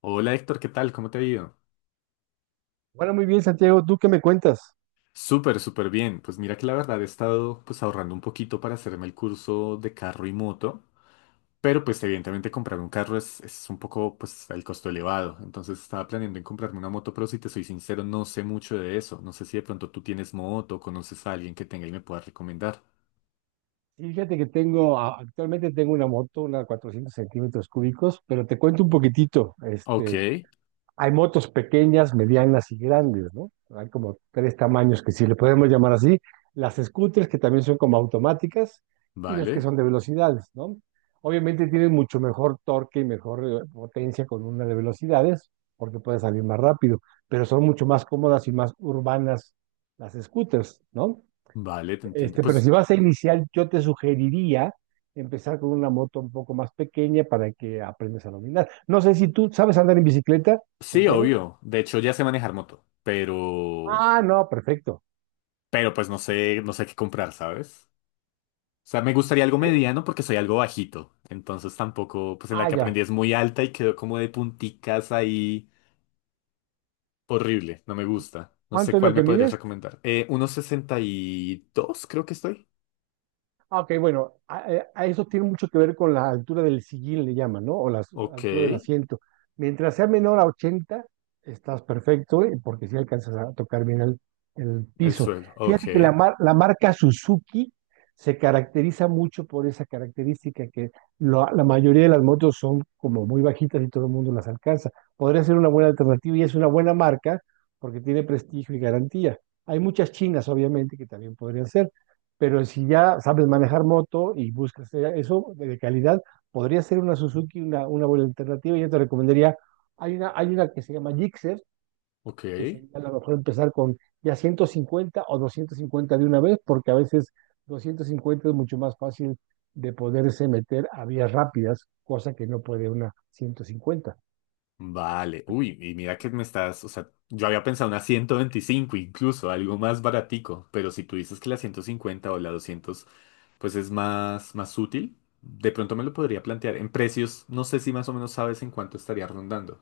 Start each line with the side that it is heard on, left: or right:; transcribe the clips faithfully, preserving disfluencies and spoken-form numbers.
left: Hola Héctor, ¿qué tal? ¿Cómo te ha ido?
right: Bueno, muy bien, Santiago, ¿tú qué me cuentas?
left: Súper, súper bien. Pues mira que la verdad he estado pues ahorrando un poquito para hacerme el curso de carro y moto, pero pues evidentemente comprar un carro es, es un poco pues el costo elevado. Entonces estaba planeando en comprarme una moto, pero si te soy sincero no sé mucho de eso. No sé si de pronto tú tienes moto, o conoces a alguien que tenga y me pueda recomendar.
right: Sí, fíjate que tengo, a- actualmente tengo una moto, una cuatrocientos centímetros cúbicos, pero te cuento un poquitito.
left: Ok,
right: Este, hay motos pequeñas, medianas y grandes, ¿no? Hay como tres tamaños que si le podemos llamar así. Las scooters, que también son como automáticas, y las que
left: vale,
right: son de velocidades, ¿no? Obviamente tienen mucho mejor torque y mejor eh, potencia con una de velocidades, porque puede salir más rápido, pero son mucho más cómodas y más urbanas las scooters, ¿no?
left: vale, te entiendo.
right: Este, pero
left: Pues
right: si vas a iniciar, yo te sugeriría empezar con una moto un poco más pequeña para que aprendas a dominar. No sé si tú sabes andar en bicicleta,
left: sí,
right: Santiago.
left: obvio. De hecho ya sé manejar moto, pero...
right: Ah, no, perfecto.
left: Pero pues no sé, no sé qué comprar, ¿sabes? O sea, me gustaría algo
right: Eh,
left: mediano porque soy algo bajito. Entonces tampoco, pues en la
right: Ah,
left: que aprendí
right: ya.
left: es muy alta y quedó como de punticas ahí. Horrible, no me gusta. No sé
right: ¿Cuánto es
left: cuál
right: lo
left: me
right: que
left: podrías
right: mides?
left: recomendar. Eh, uno sesenta y dos creo que estoy.
right: Ah, ok, bueno, a, eh, a- eso tiene mucho que ver con la altura del sillín, le llaman, ¿no? O la s-
left: Ok,
right: altura del
left: el
right: asiento. Mientras sea menor a ochenta, estás perfecto, ¿eh? Porque si alcanzas a tocar bien el, el piso.
left: suelo. Ok,
right: Fíjate que la, mar- la marca Suzuki se caracteriza mucho por esa característica que lo- la mayoría de las motos son como muy bajitas y todo el mundo las alcanza. Podría ser una buena alternativa y es una buena marca porque tiene prestigio y garantía. Hay muchas chinas, obviamente, que también podrían ser, pero si ya sabes manejar moto y buscas eh, eso de calidad, podría ser una Suzuki una, una buena alternativa. Yo te recomendaría, hay una, hay una que se llama Gixxer,
left: ok.
right: que sería a lo mejor empezar con ya ciento cincuenta o doscientos cincuenta de una vez, porque a veces doscientos cincuenta es mucho más fácil de poderse meter a vías rápidas, cosa que no puede una ciento cincuenta.
left: Vale, uy, y mira que me estás, o sea, yo había pensado una ciento veinticinco incluso, algo más baratico, pero si tú dices que la ciento cincuenta o la doscientos pues es más, más útil, de pronto me lo podría plantear. En precios, no sé si más o menos sabes en cuánto estaría rondando,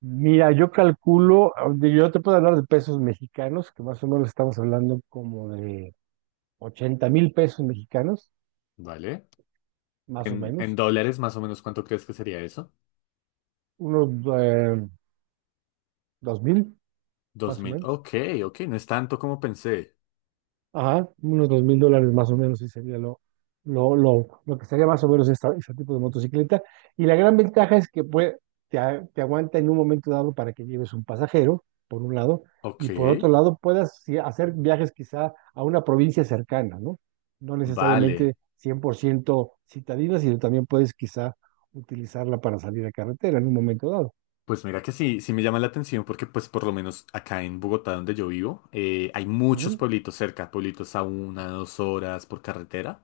right: Mira, yo calculo, de- yo te puedo hablar de pesos mexicanos, que más o menos estamos hablando como de ochenta mil pesos mexicanos.
left: ¿vale?
right: Más o
left: En, en
right: menos.
left: dólares, más o menos, ¿cuánto crees que sería eso?
right: Unos eh, dos mil,
left: dos
right: más o
left: mil
right: menos.
left: ok. Ok, no es tanto como pensé.
right: Ajá, unos dos mil dólares más o menos, sí sería lo, lo, lo, lo que sería más o menos esta, este tipo de motocicleta. Y la gran ventaja es que puede, te, a- te aguanta en un momento dado para que lleves un pasajero, por un lado,
left: Ok,
right: y por otro lado puedas sí, hacer viajes quizá a una provincia cercana, ¿no? No
left: vale.
right: necesariamente cien por ciento citadina, sino también puedes quizá utilizarla para salir a carretera en un momento
left: Pues mira que sí, sí me llama la atención porque pues por lo menos acá en Bogotá donde yo vivo eh, hay muchos
right: dado.
left: pueblitos cerca, pueblitos a una, dos horas por carretera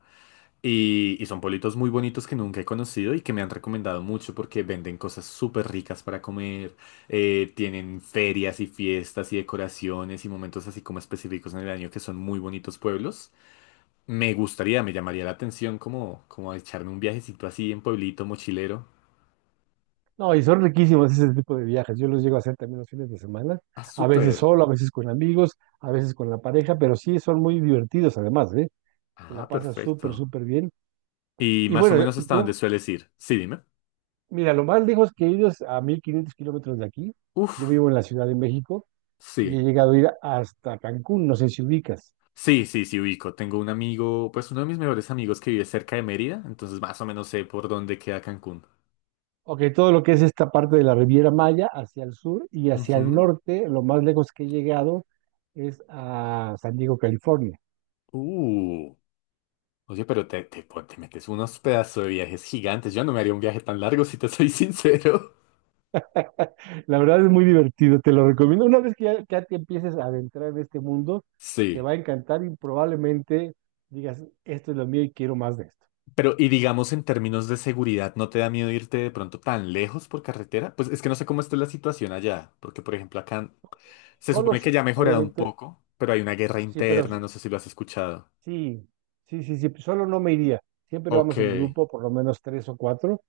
left: y, y son pueblitos muy bonitos que nunca he conocido y que me han recomendado mucho porque venden cosas súper ricas para comer, eh, tienen ferias y fiestas y decoraciones y momentos así como específicos en el año que son muy bonitos pueblos. Me gustaría, me llamaría la atención como, como echarme un viajecito así en pueblito mochilero.
right: No, y son riquísimos ese tipo de viajes. Yo los llego a hacer también los fines de semana,
left: Ah,
right: a veces
left: súper.
right: solo, a veces con amigos, a veces con la pareja, pero sí son muy divertidos además, ¿eh? Te la
left: Ah,
right: pasas súper,
left: perfecto.
right: súper bien.
left: Y
right: Y
left: más o
right: bueno, eh,
left: menos hasta dónde
right: tú,
left: sueles ir. Sí, dime.
right: mira, lo más lejos que he ido es a mil quinientos kilómetros de aquí. Yo
left: Uf,
right: vivo en la Ciudad de México y he
left: sí.
right: llegado a ir hasta Cancún, no sé si ubicas.
left: Sí, sí, sí, ubico. Tengo un amigo, pues uno de mis mejores amigos que vive cerca de Mérida, entonces más o menos sé por dónde queda Cancún.
right: Ok, todo lo que es esta parte de la Riviera Maya hacia el sur y hacia el
left: Ujú.
right: norte, lo más lejos que he llegado es a San Diego, California.
left: Uh. Oye, pero te, te, pon- te metes unos pedazos de viajes gigantes. Yo no me haría un viaje tan largo, si te soy sincero.
right: La verdad es muy divertido, te lo recomiendo. Una vez que ya, ya te empieces a adentrar en este mundo, te
left: Sí.
right: va a encantar y probablemente digas, esto es lo mío y quiero más de esto.
left: Pero, y digamos en términos de seguridad, ¿no te da miedo irte de pronto tan lejos por carretera? Pues es que no sé cómo está la situación allá, porque por ejemplo acá. Se
right: Solo
left: supone
right: sí,
left: que ya ha mejorado un
right: obviamente,
left: poco, pero hay una guerra
right: sí, pero s-
left: interna, no sé si lo has escuchado.
right: sí, sí, sí, sí, solo no me iría. Siempre
left: Ok,
right: vamos en grupo, por lo menos tres o cuatro,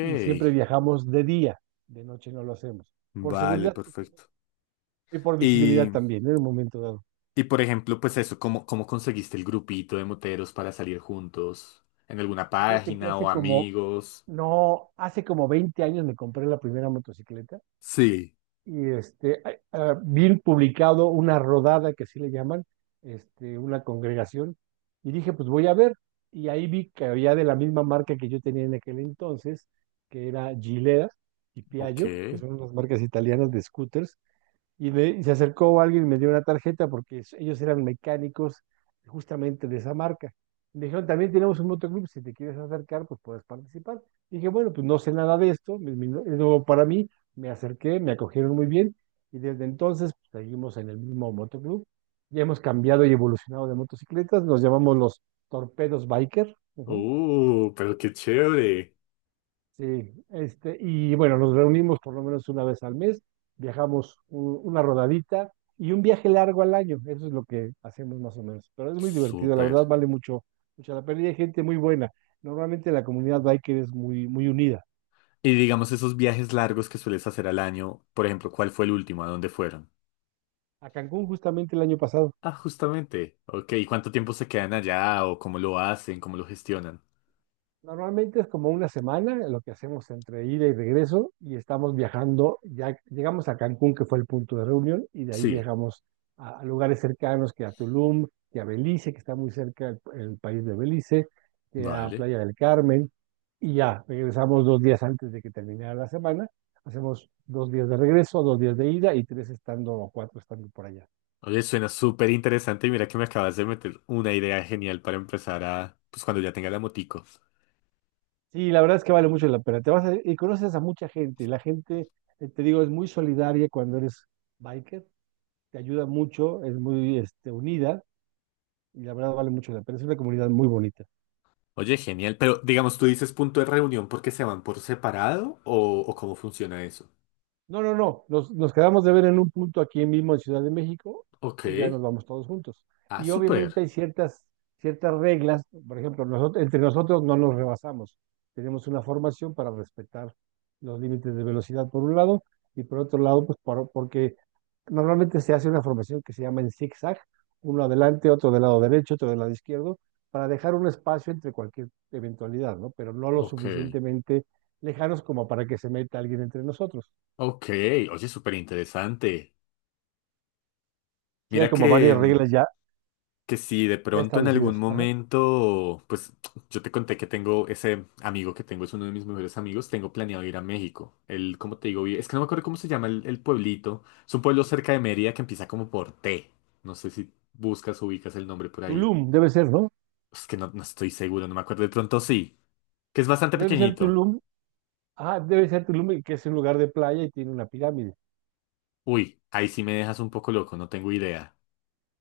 right: y siempre viajamos de día, de noche no lo hacemos. Por
left: Vale,
right: seguridad justamente,
left: perfecto.
right: y por visibilidad
left: Y,
right: también, ¿eh? En un momento dado.
left: y por ejemplo, pues eso, ¿cómo, ¿cómo conseguiste el grupito de moteros para salir juntos? ¿En alguna
right: Fíjate que
left: página
right: hace
left: o
right: como,
left: amigos?
right: No, hace como veinte años me compré la primera motocicleta.
left: Sí.
right: Y este, hay- ah, vi publicado una rodada, que así le llaman, este, una congregación, y dije, pues voy a ver. Y ahí vi que había de la misma marca que yo tenía en aquel entonces, que era Gilea y
left: Ok.
right: Piaggio, que son unas marcas italianas de scooters, y, le- y se acercó alguien y me dio una tarjeta porque es- ellos eran mecánicos justamente de esa marca. Me dijeron, también tenemos un motoclub, si te quieres acercar, pues puedes participar. Y dije, bueno, pues no sé nada de esto, es mi- es nuevo para mí, me acerqué, me acogieron muy bien y desde entonces pues, seguimos en el mismo motoclub. Ya hemos cambiado y evolucionado de motocicletas, nos llamamos los Torpedos Biker.
left: Uh, pero qué chévere.
right: Sí, este, y bueno, nos reunimos por lo menos una vez al mes, viajamos u- una rodadita y un viaje largo al año, eso es lo que hacemos más o menos. Pero es muy divertido, la
left: Súper.
right: verdad vale mucho, mucho la pena y hay gente muy buena. Normalmente la comunidad biker es muy, muy unida.
left: Y digamos esos viajes largos que sueles hacer al año, por ejemplo, ¿cuál fue el último? ¿A dónde fueron?
right: A Cancún justamente el año pasado.
left: Ah, justamente. Ok, ¿y cuánto tiempo se quedan allá o cómo lo hacen, cómo lo gestionan?
right: Normalmente es como una semana lo que hacemos entre ida y regreso y estamos viajando, ya llegamos a Cancún, que fue el punto de reunión, y de ahí
left: Sí,
right: viajamos a, a lugares cercanos, que a Tulum, que a Belice, que está muy cerca el, el país de Belice, que a
left: vale.
right: Playa del Carmen, y ya regresamos dos días antes de que terminara la semana, hacemos dos días de regreso, dos días de ida y tres estando o cuatro estando por allá.
left: Oye, suena súper interesante y mira que me acabas de meter una idea genial para empezar a, pues cuando ya tenga la motico.
right: Sí, la verdad es que vale mucho la pena. Te vas a- y conoces a mucha gente. La gente, eh, te digo, es muy solidaria cuando eres biker. Te ayuda mucho, es muy este, unida y la verdad vale mucho la pena. Es una comunidad muy bonita.
left: Oye, genial, pero digamos, tú dices punto de reunión porque se van por separado o, o cómo funciona eso.
right: No, no, no. Nos, nos quedamos de ver en un punto aquí mismo en Ciudad de México
left: Ok.
right: y ya nos vamos todos juntos.
left: Ah,
right: Y obviamente
left: súper.
right: hay ciertas, ciertas reglas. Por ejemplo, nosotros, entre nosotros no nos rebasamos. Tenemos una formación para respetar los límites de velocidad por un lado y por otro lado, pues por- porque normalmente se hace una formación que se llama en zigzag, uno adelante, otro del lado derecho, otro del lado izquierdo, para dejar un espacio entre cualquier eventualidad, ¿no? Pero no lo
left: Ok.
right: suficientemente lejanos como para que se meta alguien entre nosotros.
left: Ok. Oye, súper interesante.
right: Sí, hay
left: Mira
right: como
left: que,
right: varias
left: mm,
right: reglas ya,
left: que si de
right: ya
left: pronto en algún
right: establecidas. Ajá.
left: momento, pues yo te conté que tengo ese amigo que tengo, es uno de mis mejores amigos, tengo planeado ir a México. Él, como te digo, vi- es que no me acuerdo cómo se llama el, el pueblito. Es un pueblo cerca de Mérida que empieza como por T. No sé si buscas o ubicas el nombre por ahí.
right: Tulum, debe ser, ¿no?
left: Es que no, no estoy seguro, no me acuerdo. De pronto sí, que es bastante
right: Debe ser
left: pequeñito.
right: Tulum. Ah, debe ser Tulum, el que es un lugar de playa y tiene una pirámide.
left: Uy, ahí sí me dejas un poco loco, no tengo idea.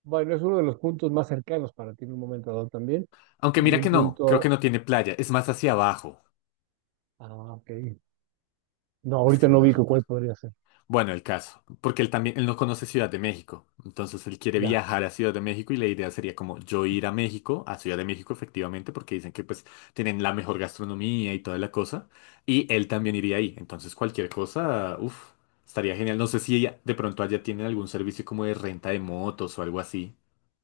right: Bueno, es uno de los puntos más cercanos para ti en un momento dado también.
left: Aunque
right: Y
left: mira que
right: un
left: no, creo que
right: punto.
left: no tiene playa, es más hacia abajo.
right: Ah, ok. No,
left: Es
right: ahorita
left: que no
right: no
left: lo
right: ubico cuál
left: recuerdo.
right: podría ser.
left: Bueno, el caso, porque él también, él no conoce Ciudad de México, entonces él quiere
right: Ya.
left: viajar a Ciudad de México y la idea sería como yo ir a México, a Ciudad de México efectivamente, porque dicen que pues tienen la mejor gastronomía y toda la cosa, y él también iría ahí, entonces cualquier cosa, uff, estaría genial, no sé si ella- de pronto allá tienen algún servicio como de renta de motos o algo así.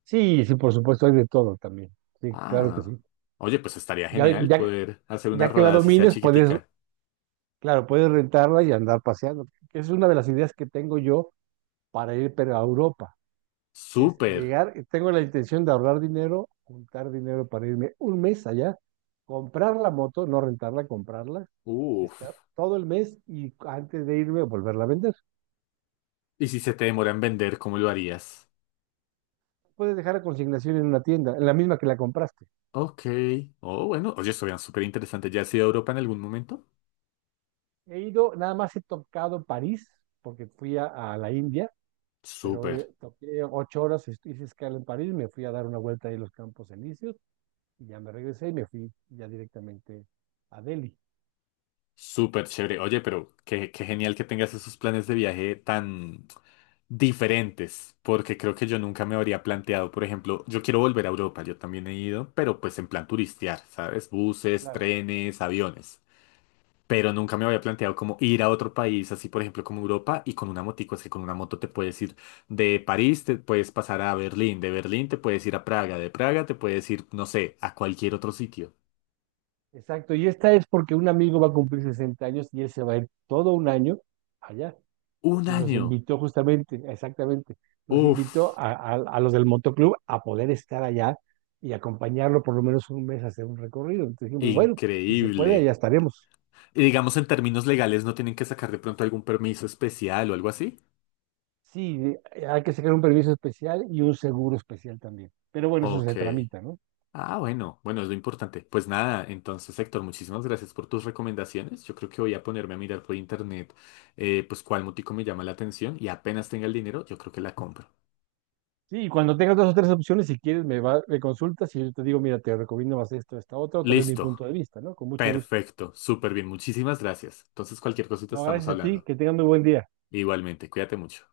right: Sí, sí, por supuesto, hay de todo también. Sí, claro que
left: Ah,
right: sí.
left: oye, pues estaría
right: Ya,
left: genial
right: ya,
left: poder hacer una
right: ya que la
left: rodada si sea
right: domines, puedes,
left: chiquitica.
right: claro, puedes rentarla y andar paseando. Que es una de las ideas que tengo yo para ir pero a Europa. Es
left: Súper,
right: llegar, eh, tengo la intención de ahorrar dinero, juntar dinero para irme un mes allá, comprar la moto, no rentarla, comprarla, estar
left: uff,
right: todo el mes y antes de irme volverla a vender.
left: y si se te demora en vender, ¿cómo lo harías?
right: Puedes dejar la consignación en una tienda, en la misma que la compraste.
left: Ok. Oh, bueno. Oye, eso súper interesante. ¿Ya has ido a Europa en algún momento?
right: He ido, nada más he tocado París, porque fui a, a la India, pero
left: Súper,
right: eh, toqué ocho horas, est- hice escala en París, me fui a dar una vuelta ahí en los Campos Elíseos y ya me regresé y me fui ya directamente a Delhi.
left: súper chévere. Oye, pero qué, qué genial que tengas esos planes de viaje tan diferentes, porque creo que yo nunca me habría planteado, por ejemplo, yo quiero volver a Europa, yo también he ido, pero pues en plan turistear, ¿sabes? Buses,
right: Claro.
left: trenes, aviones. Pero nunca me había planteado como ir a otro país, así por ejemplo como Europa y con una motico, es que con una moto te puedes ir de París, te puedes pasar a Berlín, de Berlín te puedes ir a Praga, de Praga te puedes ir, no sé, a cualquier otro sitio.
right: Exacto, y esta es porque un amigo va a cumplir sesenta años y él se va a ir todo un año allá.
left: Un
right: Y nos
left: año,
right: invitó justamente, exactamente, nos invitó
left: uff,
right: a, a- a los del motoclub a poder estar allá y acompañarlo por lo menos un mes a hacer un recorrido. Entonces dijimos, bueno, si se puede,
left: increíble.
right: allá estaremos.
left: Y digamos en términos legales no tienen que sacar de pronto algún permiso especial o algo así.
right: Sí, eh, hay que sacar un permiso especial y un seguro especial también. Pero bueno, eso
left: Ok.
right: se tramita, ¿no?
left: Ah, bueno, bueno, es lo importante. Pues nada, entonces Héctor, muchísimas gracias por tus recomendaciones. Yo creo que voy a ponerme a mirar por internet, eh, pues cuál motico me llama la atención y apenas tenga el dinero, yo creo que la compro.
right: Sí, y cuando tengas dos o tres opciones, si quieres, me, va, me consultas y yo te digo, mira, te recomiendo más esto, esta otra, o te doy mi punto
left: Listo,
right: de vista, ¿no? Con mucho gusto.
left: perfecto, súper bien, muchísimas gracias. Entonces cualquier cosita
right: No,
left: estamos
right: gracias a ti,
left: hablando.
right: que tengan muy buen día.
left: Igualmente, cuídate mucho.